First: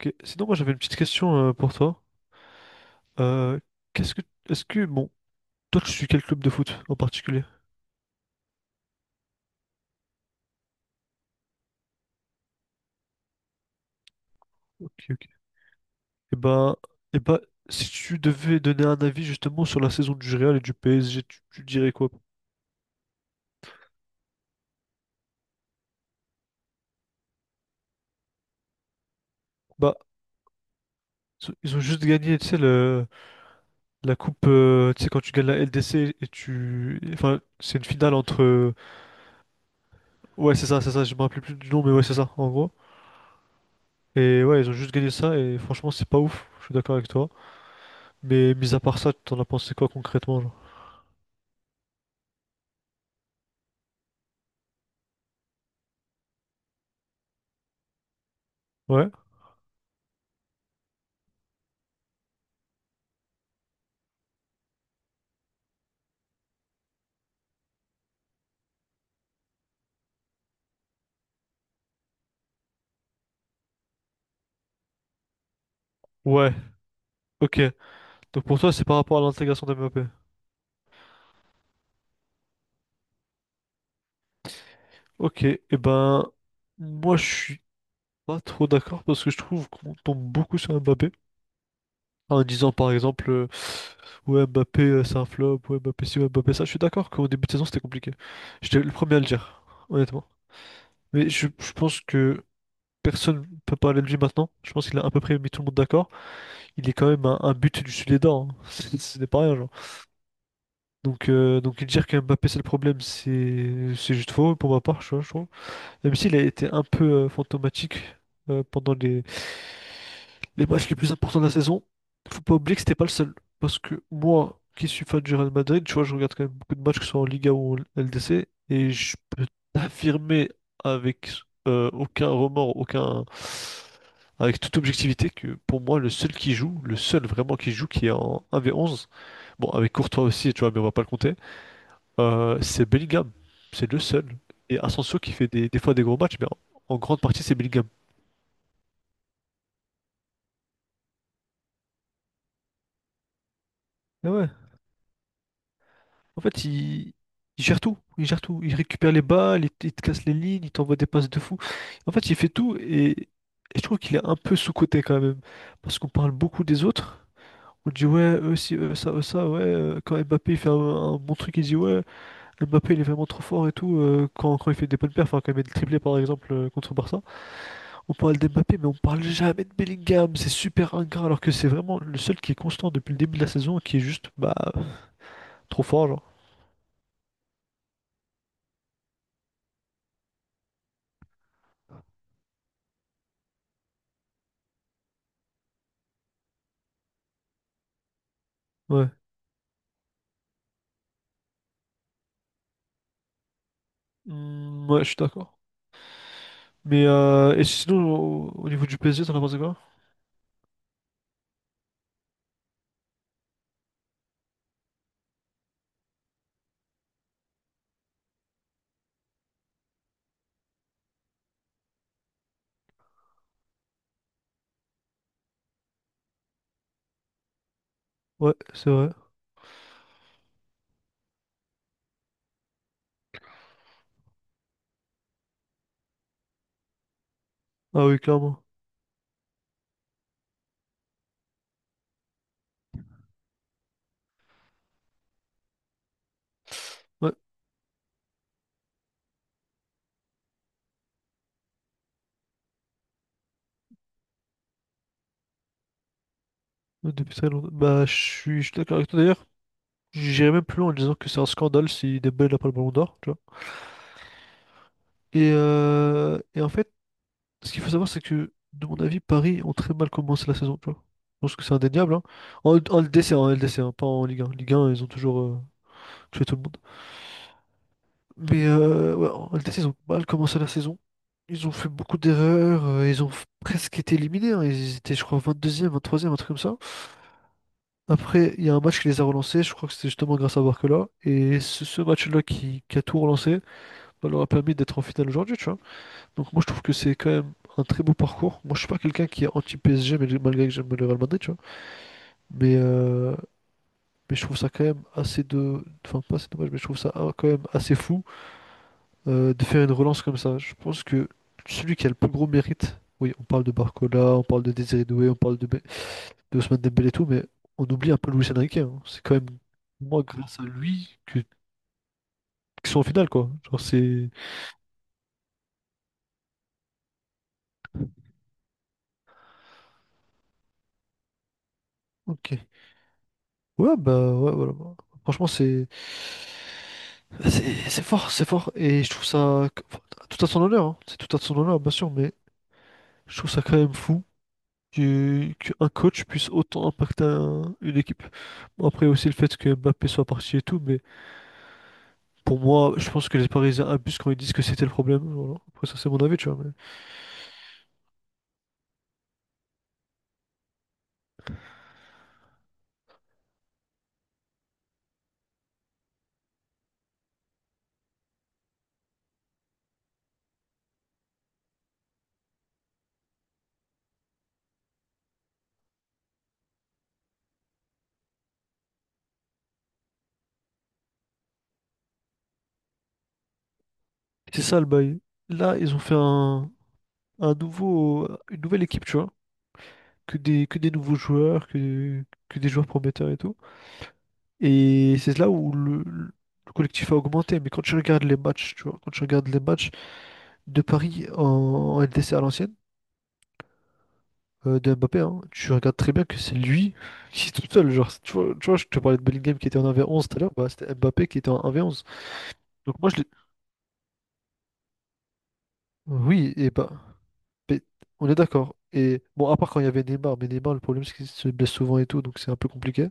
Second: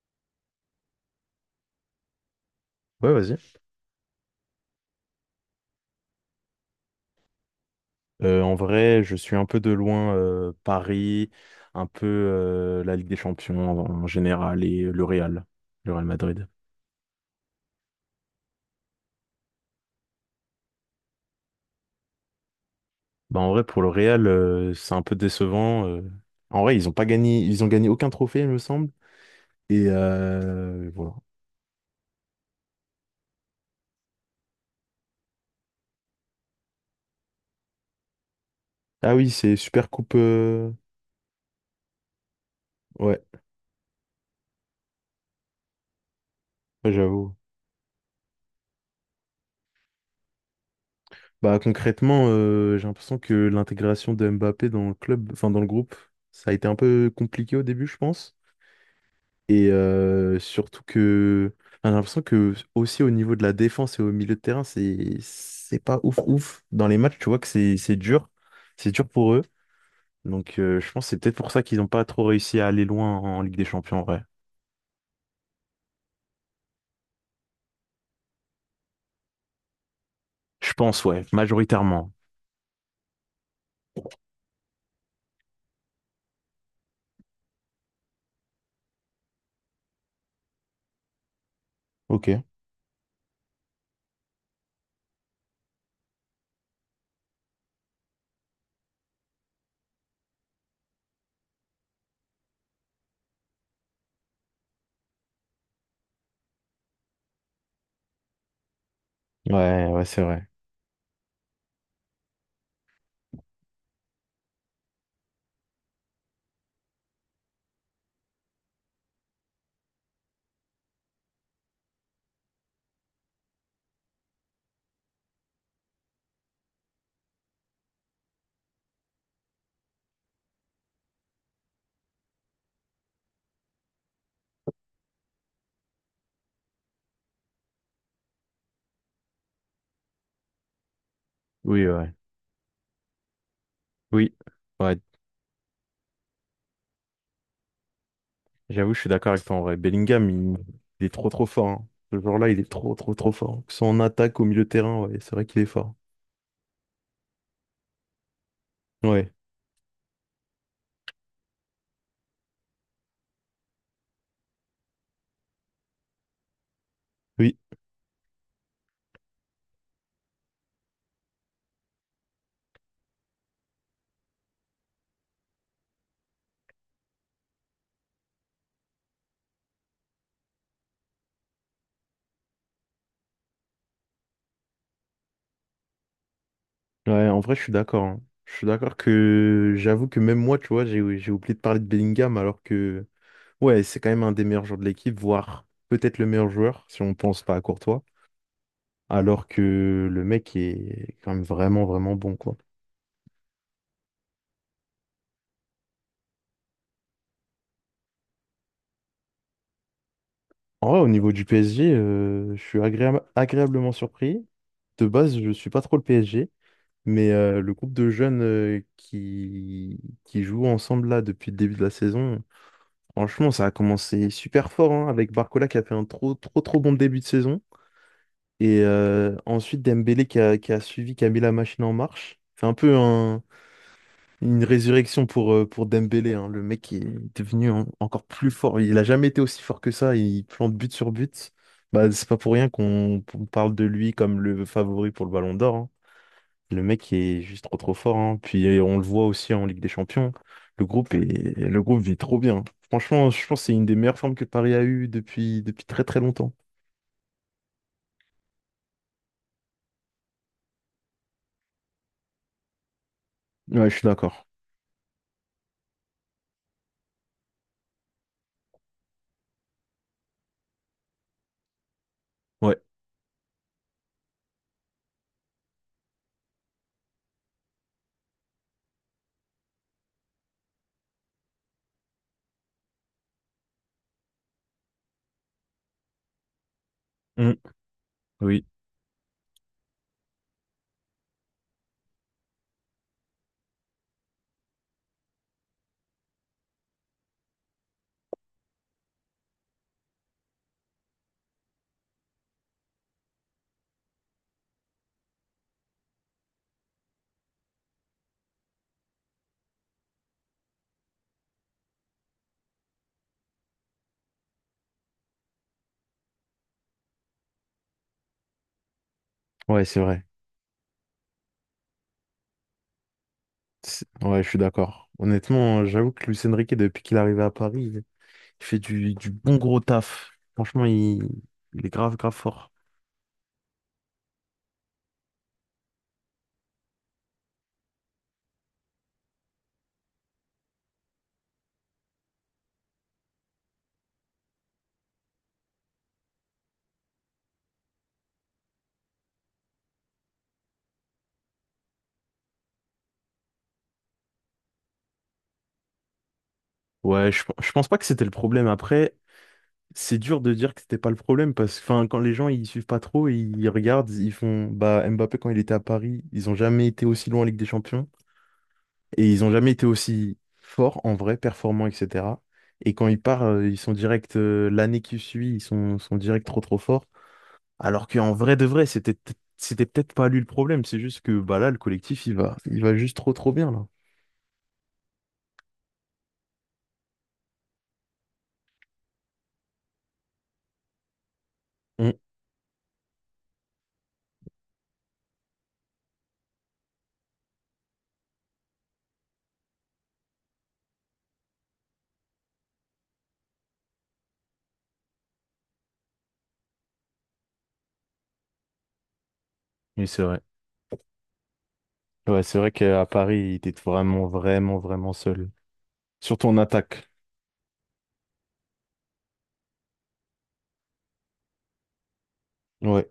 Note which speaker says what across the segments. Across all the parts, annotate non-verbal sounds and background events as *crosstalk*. Speaker 1: Ok. Sinon, moi j'avais une petite question pour toi.
Speaker 2: Ouais, vas-y.
Speaker 1: Euh, qu'est-ce que, est-ce que, Bon, toi tu suis quel club de foot en particulier?
Speaker 2: En vrai, je suis un peu de loin Paris, un peu la Ligue des Champions en général et
Speaker 1: Ok, ok.
Speaker 2: Le Real
Speaker 1: Et
Speaker 2: Madrid.
Speaker 1: ben, et ben, si tu devais donner un avis justement sur la saison du Real et du PSG, tu dirais quoi?
Speaker 2: Bah, en vrai, pour le Real, c'est un peu décevant. En vrai, ils ont pas gagné, ils ont gagné aucun trophée, il me semble. Et
Speaker 1: Bah,
Speaker 2: voilà.
Speaker 1: ils ont juste gagné, tu sais, la coupe, tu sais, quand tu gagnes la LDC et tu, enfin, c'est une finale entre,
Speaker 2: Ah oui, c'est Super Coupe.
Speaker 1: ouais, c'est ça, je me rappelle plus du nom, mais ouais, c'est ça, en gros.
Speaker 2: Ouais,
Speaker 1: Et ouais, ils ont juste gagné ça et franchement, c'est pas ouf. Je suis
Speaker 2: ouais,
Speaker 1: d'accord avec toi.
Speaker 2: j'avoue.
Speaker 1: Mais mis à part ça, t'en as pensé quoi concrètement, genre?
Speaker 2: Bah concrètement, j'ai l'impression que l'intégration de Mbappé dans le club, enfin dans le groupe, ça a été un peu compliqué au début, je pense.
Speaker 1: Ouais.
Speaker 2: Et surtout que enfin, j'ai l'impression que aussi au niveau de la défense et au milieu de terrain, c'est pas ouf ouf. Dans les matchs, tu vois que c'est dur. C'est dur pour eux. Donc je pense que c'est peut-être pour ça qu'ils n'ont pas trop réussi à aller loin en Ligue des Champions, en vrai.
Speaker 1: Ouais, ok. Donc pour toi, c'est par rapport à l'intégration des MAP.
Speaker 2: Je pense, ouais, majoritairement.
Speaker 1: Ok, et ben, moi je suis pas trop d'accord parce que je trouve qu'on tombe beaucoup sur Mbappé
Speaker 2: Ok.
Speaker 1: en disant par exemple, ouais, Mbappé c'est un flop, ouais, Mbappé ci, ouais, Mbappé ça. Je suis d'accord qu'au début de saison c'était compliqué. J'étais le premier à le dire, honnêtement. Mais je pense que personne peut parler de lui maintenant. Je pense qu'il a à peu près mis tout le monde d'accord. Il est quand même un but du Sud-Lédard, hein. *laughs* Ce n'est pas rien, genre.
Speaker 2: Ouais, ouais, c'est vrai.
Speaker 1: Donc dire que Mbappé c'est le problème, c'est juste faux pour ma part, je trouve. Même s'il a été un peu fantomatique pendant les matchs les plus importants de la saison, faut pas oublier que c'était pas le seul. Parce que moi, qui suis fan du Real Madrid, tu vois, je regarde quand même beaucoup de matchs, que ce soit en Liga ou en LDC, et je peux t'affirmer avec aucun remords, aucun... avec toute objectivité, que pour moi, le seul qui joue, le seul vraiment qui joue, qui est en 1v11, bon, avec Courtois aussi, tu vois, mais on va pas le compter,
Speaker 2: Oui, ouais.
Speaker 1: c'est Bellingham, c'est le seul.
Speaker 2: Oui.
Speaker 1: Et
Speaker 2: Ouais,
Speaker 1: Asensio qui fait des fois des gros matchs, mais en grande partie c'est Bellingham.
Speaker 2: j'avoue, je suis d'accord avec toi en vrai. Bellingham, il est trop trop fort. Hein. Ce joueur-là, il est trop trop trop fort. Que ce soit en
Speaker 1: Ah
Speaker 2: attaque, au
Speaker 1: ouais.
Speaker 2: milieu de terrain, ouais, c'est vrai qu'il est fort.
Speaker 1: En fait, il gère tout, il gère tout. Il récupère les
Speaker 2: Ouais.
Speaker 1: balles, il te casse les lignes, il t'envoie des passes de fou. En fait, il fait tout et je trouve qu'il est un peu sous-coté quand même. Parce qu'on parle beaucoup des autres.
Speaker 2: Oui.
Speaker 1: On dit ouais, eux si, eux ça, ouais. Quand Mbappé il fait un bon truc, il dit ouais, Mbappé il est vraiment trop fort et tout. Quand il fait des bonnes perfs, hein, quand il met des triplés par exemple contre Barça. On parle d'Mbappé, mais on parle jamais de Bellingham. C'est super ingrat, alors que c'est vraiment le seul qui est constant depuis le début de la saison, et qui est juste bah trop fort, genre.
Speaker 2: Ouais, en vrai, je suis d'accord. hein. Je suis d'accord que j'avoue que même moi, tu vois, j'ai oublié de parler de Bellingham alors que, ouais, c'est quand même un des meilleurs joueurs de l'équipe, voire peut-être le meilleur joueur si on pense pas à Courtois,
Speaker 1: Ouais.
Speaker 2: alors que le mec est quand même vraiment, vraiment bon, quoi.
Speaker 1: Hmm, ouais, je suis d'accord. Mais et sinon, au niveau du PSG, t'en as pensé quoi?
Speaker 2: En vrai, au niveau du PSG, je suis agréablement surpris. De base, je suis pas trop le PSG, mais le groupe de jeunes qui jouent ensemble là depuis le début de la saison. Franchement, ça a commencé super fort hein, avec Barcola qui a fait un trop trop trop bon début de saison.
Speaker 1: Ouais,
Speaker 2: Et
Speaker 1: c'est vrai.
Speaker 2: ensuite Dembélé qui a suivi, qui a mis la machine en marche. C'est un peu une résurrection pour Dembélé. Hein. Le mec est devenu
Speaker 1: Ah oui,
Speaker 2: encore plus
Speaker 1: clairement.
Speaker 2: fort. Il n'a jamais été aussi fort que ça. Il plante but sur but. Bah, c'est pas pour rien qu'on parle de lui comme le favori pour le Ballon d'Or. Hein. Le mec
Speaker 1: Ouais,
Speaker 2: est juste trop trop fort, hein. Puis on le voit aussi en Ligue des Champions. Le groupe est, le groupe vit trop bien. Franchement, je pense que c'est une des meilleures formes que Paris a eues depuis très très longtemps.
Speaker 1: ouais, depuis très longtemps. Bah, je suis d'accord avec toi d'ailleurs. J'irais même plus loin en disant que c'est un scandale si Dembélé n'a pas le ballon d'or, tu vois.
Speaker 2: Ouais, je suis d'accord.
Speaker 1: Et en fait, ce qu'il faut savoir, c'est que, de mon avis, Paris ont très mal commencé la saison, tu vois. Je pense que c'est indéniable, hein. En,
Speaker 2: Ouais.
Speaker 1: en LDC, en LDC, hein, pas en Ligue 1. Ligue 1, ils ont toujours tué tout le monde. Mais ouais, en LDC, ils ont mal commencé la saison. Ils ont fait beaucoup d'erreurs. Ils ont presque été éliminés, hein. Ils étaient, je crois, 22e, 23e, un truc comme ça.
Speaker 2: Mm.
Speaker 1: Après, il
Speaker 2: Oui.
Speaker 1: y a un match qui les a relancés. Je crois que c'était justement grâce à Barcola. Et ce match-là qui a tout relancé, bah, leur a permis d'être en finale aujourd'hui, tu vois. Donc moi je trouve que c'est quand même un très beau parcours. Moi je suis pas quelqu'un qui est anti-PSG mais malgré que j'aime le Real Madrid, tu vois. Mais, euh, mais je trouve ça quand même assez de... Enfin pas assez dommage mais je trouve ça ah, quand même assez fou de faire une relance comme ça. Je pense que celui qui a le plus gros mérite, oui on parle de Barcola, on parle de Désiré Doué, on parle de Ousmane Dembélé et tout, mais on oublie un peu Luis Enrique, hein. C'est quand même
Speaker 2: Ouais, c'est
Speaker 1: moi
Speaker 2: vrai.
Speaker 1: grâce à lui que... qu'ils sont en finale quoi. Genre c'est...
Speaker 2: Ouais, je suis d'accord. Honnêtement, j'avoue que Luis Enrique, depuis qu'il est arrivé à Paris, il fait du bon gros taf. Franchement, il est grave, grave
Speaker 1: Ok.
Speaker 2: fort.
Speaker 1: Ouais, bah ouais, voilà. Franchement, c'est fort, c'est fort. Et je trouve ça enfin, tout à son honneur, hein. C'est tout à son honneur, bien sûr, mais je trouve ça quand même fou que qu'un coach puisse autant impacter une équipe. Bon, après aussi le fait que Mbappé soit parti et tout, mais pour moi, je pense que les Parisiens abusent quand ils disent que c'était le problème. Voilà. Après ça, c'est mon avis, tu vois. Mais
Speaker 2: Ouais, je pense pas que c'était le problème. Après, c'est dur de dire que c'était pas le problème parce que enfin, quand les gens ils suivent pas trop, ils regardent, ils font bah Mbappé quand il était à Paris, ils ont jamais été aussi loin en Ligue des Champions et ils ont jamais été aussi forts en vrai, performants, etc. Et quand ils partent, ils sont direct l'année qui suit, sont direct trop trop forts. Alors qu'en vrai de vrai, c'était peut-être pas lui le problème, c'est juste que bah là le collectif il va juste trop trop bien là.
Speaker 1: c'est ça le bail. Là, ils ont fait une nouvelle équipe, tu vois. Que des nouveaux joueurs,
Speaker 2: Mm.
Speaker 1: que des joueurs prometteurs et tout. Et c'est là où le collectif a augmenté. Mais quand tu regardes les matchs, tu vois, quand tu regardes les matchs de Paris en LDC à l'ancienne, de Mbappé, hein, tu regardes très bien que c'est lui qui est tout seul. Genre, tu vois, je te parlais de Bellingham qui était en
Speaker 2: Oui, c'est
Speaker 1: 1v11 tout
Speaker 2: vrai.
Speaker 1: à l'heure, bah, c'était Mbappé qui était en 1v11.
Speaker 2: Ouais, c'est vrai
Speaker 1: Donc
Speaker 2: qu'à
Speaker 1: moi,
Speaker 2: Paris, il était vraiment vraiment vraiment seul. Surtout
Speaker 1: oui,
Speaker 2: en
Speaker 1: et bah,
Speaker 2: attaque.
Speaker 1: mais on est d'accord. Et bon, à part quand il y avait Neymar, mais Neymar, le problème, c'est qu'il se blesse souvent et tout, donc c'est un peu
Speaker 2: Ouais.
Speaker 1: compliqué.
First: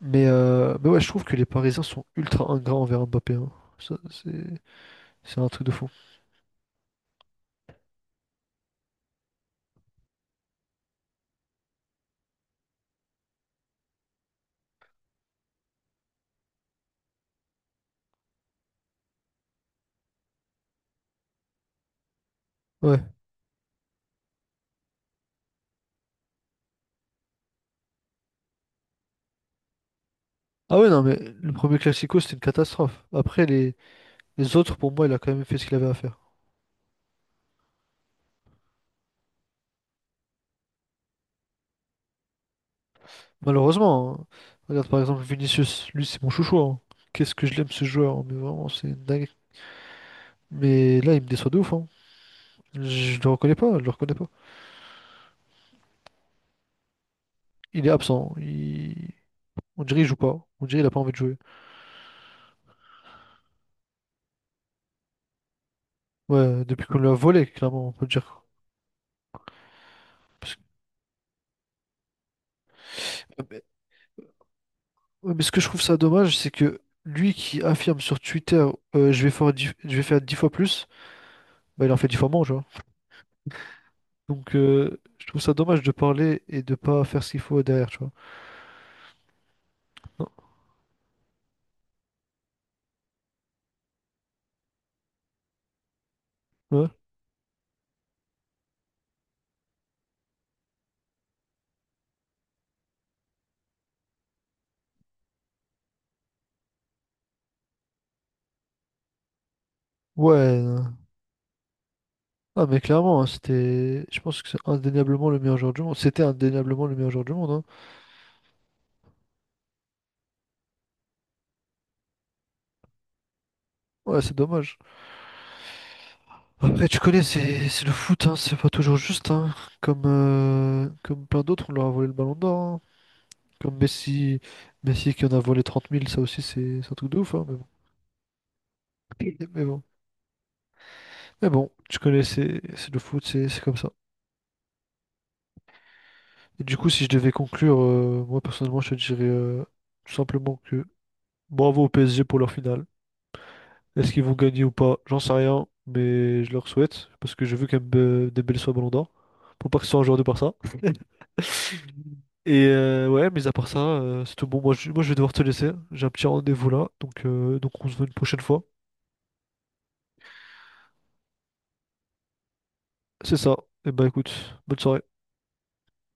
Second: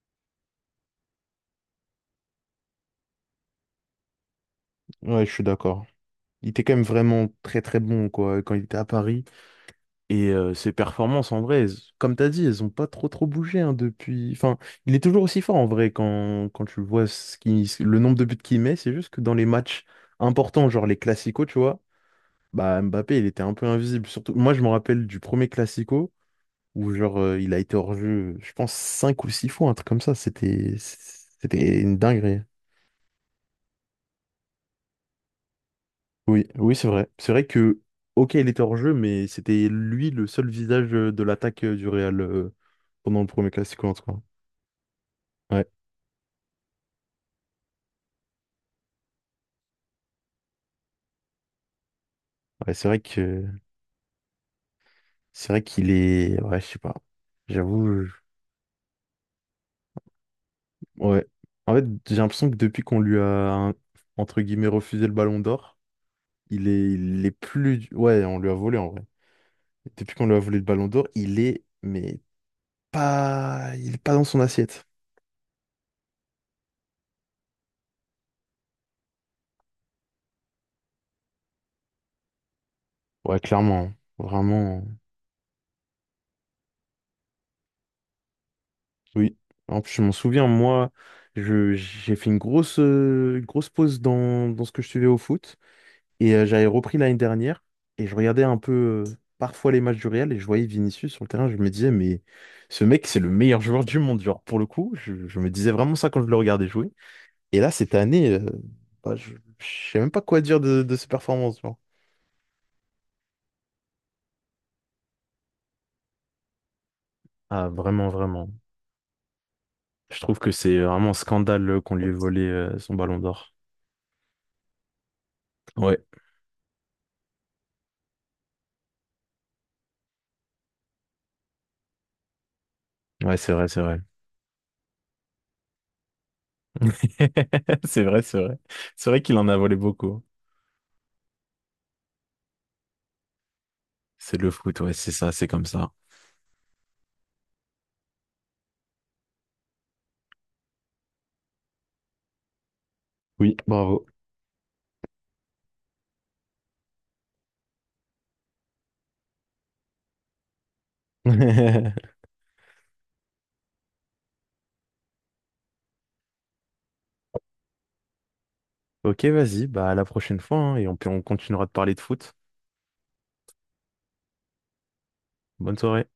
Speaker 1: Mais ouais, je trouve que les Parisiens sont ultra ingrats envers Mbappé, hein. Ça, c'est
Speaker 2: Ouais, je
Speaker 1: c'est
Speaker 2: suis
Speaker 1: un truc de
Speaker 2: d'accord.
Speaker 1: fou.
Speaker 2: Il était quand même vraiment très très bon quoi quand il était à Paris. Et ses performances en vrai, comme t'as dit, elles ont pas trop trop bougé hein, depuis. Enfin, il est toujours aussi fort en vrai quand tu vois ce qui... le nombre de buts qu'il met. C'est juste que dans les matchs importants, genre les classicos, tu vois, bah
Speaker 1: Ouais.
Speaker 2: Mbappé, il était un peu invisible. Surtout, moi je me rappelle du premier classico où genre il a été hors jeu, je pense cinq ou six fois, un truc comme ça. C'était
Speaker 1: Ah ouais, non, mais le premier
Speaker 2: c'était une
Speaker 1: Classico, c'était une
Speaker 2: dinguerie.
Speaker 1: catastrophe. Après, les autres, pour moi, il a quand même fait ce qu'il avait à faire.
Speaker 2: Oui, oui, c'est vrai. C'est vrai que, ok, il était hors jeu, mais c'était lui le seul visage de l'attaque du Real pendant le premier classico, en tout cas.
Speaker 1: Malheureusement, hein. Regarde par exemple
Speaker 2: Ouais,
Speaker 1: Vinicius, lui, c'est mon chouchou, hein. Qu'est-ce que je l'aime ce joueur, hein, mais vraiment, c'est une dingue. Mais là, il me déçoit de ouf, hein.
Speaker 2: ouais, c'est vrai
Speaker 1: Je le
Speaker 2: que
Speaker 1: reconnais pas, je le reconnais pas.
Speaker 2: c'est vrai qu'il est. Ouais, je sais pas.
Speaker 1: Il est
Speaker 2: J'avoue.
Speaker 1: absent. Il... On dirait qu'il joue pas. On dirait qu'il a pas envie de
Speaker 2: Ouais.
Speaker 1: jouer.
Speaker 2: En fait, j'ai l'impression que depuis qu'on lui un- entre guillemets, refusé le ballon d'or,
Speaker 1: Ouais, depuis qu'on lui a
Speaker 2: il est
Speaker 1: volé,
Speaker 2: plus.
Speaker 1: clairement, on peut le
Speaker 2: Ouais, on
Speaker 1: dire.
Speaker 2: lui a volé en vrai. Depuis qu'on lui a
Speaker 1: Parce
Speaker 2: volé
Speaker 1: que-
Speaker 2: le ballon d'or, il est. Mais
Speaker 1: Mais,
Speaker 2: pas. Il est pas dans son assiette.
Speaker 1: ouais, mais ce que je trouve ça dommage, c'est que lui qui affirme sur Twitter, je vais faire 10... je vais faire 10 fois plus, bah, il en fait 10 fois moins.
Speaker 2: Ouais, clairement. Hein.
Speaker 1: Donc,
Speaker 2: Vraiment. Hein.
Speaker 1: je trouve ça dommage de parler et de pas faire ce qu'il faut derrière, tu vois.
Speaker 2: Oui, en plus je m'en
Speaker 1: Non.
Speaker 2: souviens, moi, j'ai fait une grosse pause dans ce que je suivais au foot, et j'avais
Speaker 1: Ouais.
Speaker 2: repris l'année dernière, et je regardais un peu parfois les matchs du Real, et je voyais Vinicius sur le terrain, je me disais, mais ce mec, c'est le meilleur joueur du monde, genre, pour le coup, je me disais vraiment ça quand je le regardais jouer, et là, cette année, bah, je sais même pas quoi dire
Speaker 1: Ouais.
Speaker 2: de
Speaker 1: Non.
Speaker 2: ses performances, genre.
Speaker 1: Ah, mais clairement, hein, c'était. Je pense que c'est indéniablement le meilleur joueur du monde. C'était indéniablement le meilleur joueur du monde, hein.
Speaker 2: Ah, vraiment, vraiment. Je trouve que c'est vraiment un scandale qu'on lui ait volé son ballon d'or.
Speaker 1: Ouais, c'est dommage.
Speaker 2: Ouais,
Speaker 1: Après, tu connais, c'est le foot, hein, c'est pas toujours juste, hein. Comme plein d'autres, on leur a volé le ballon d'or, hein.
Speaker 2: ouais, c'est vrai,
Speaker 1: Comme
Speaker 2: c'est vrai.
Speaker 1: Messi... Messi qui en a volé 30 000. Ça aussi, c'est un truc de ouf, hein. Mais bon.
Speaker 2: *laughs* C'est vrai, c'est vrai. C'est vrai
Speaker 1: Mais
Speaker 2: qu'il en a volé
Speaker 1: bon.
Speaker 2: beaucoup.
Speaker 1: Mais bon, tu connais, c'est le foot, c'est comme ça.
Speaker 2: C'est le foot, ouais, c'est ça, c'est comme ça.
Speaker 1: Et du coup, si je devais conclure, moi personnellement, je te dirais tout simplement que bravo au PSG pour leur finale.
Speaker 2: Oui, bravo.
Speaker 1: Est-ce qu'ils vont gagner ou pas? J'en sais rien, mais je leur souhaite parce que je veux quand même Dembélé soit Ballon d'Or pour pas que ce soit un joueur de Barça. *laughs*
Speaker 2: *laughs*
Speaker 1: Et ouais, mais à part ça, c'est tout bon. Moi, je vais devoir te laisser. J'ai un petit rendez-vous là, donc on se voit une prochaine fois.
Speaker 2: Ok, vas-y, bah à la prochaine fois, hein, et on continuera de parler de foot.
Speaker 1: C'est ça. Et bah écoute, bonne soirée.
Speaker 2: Bonne soirée.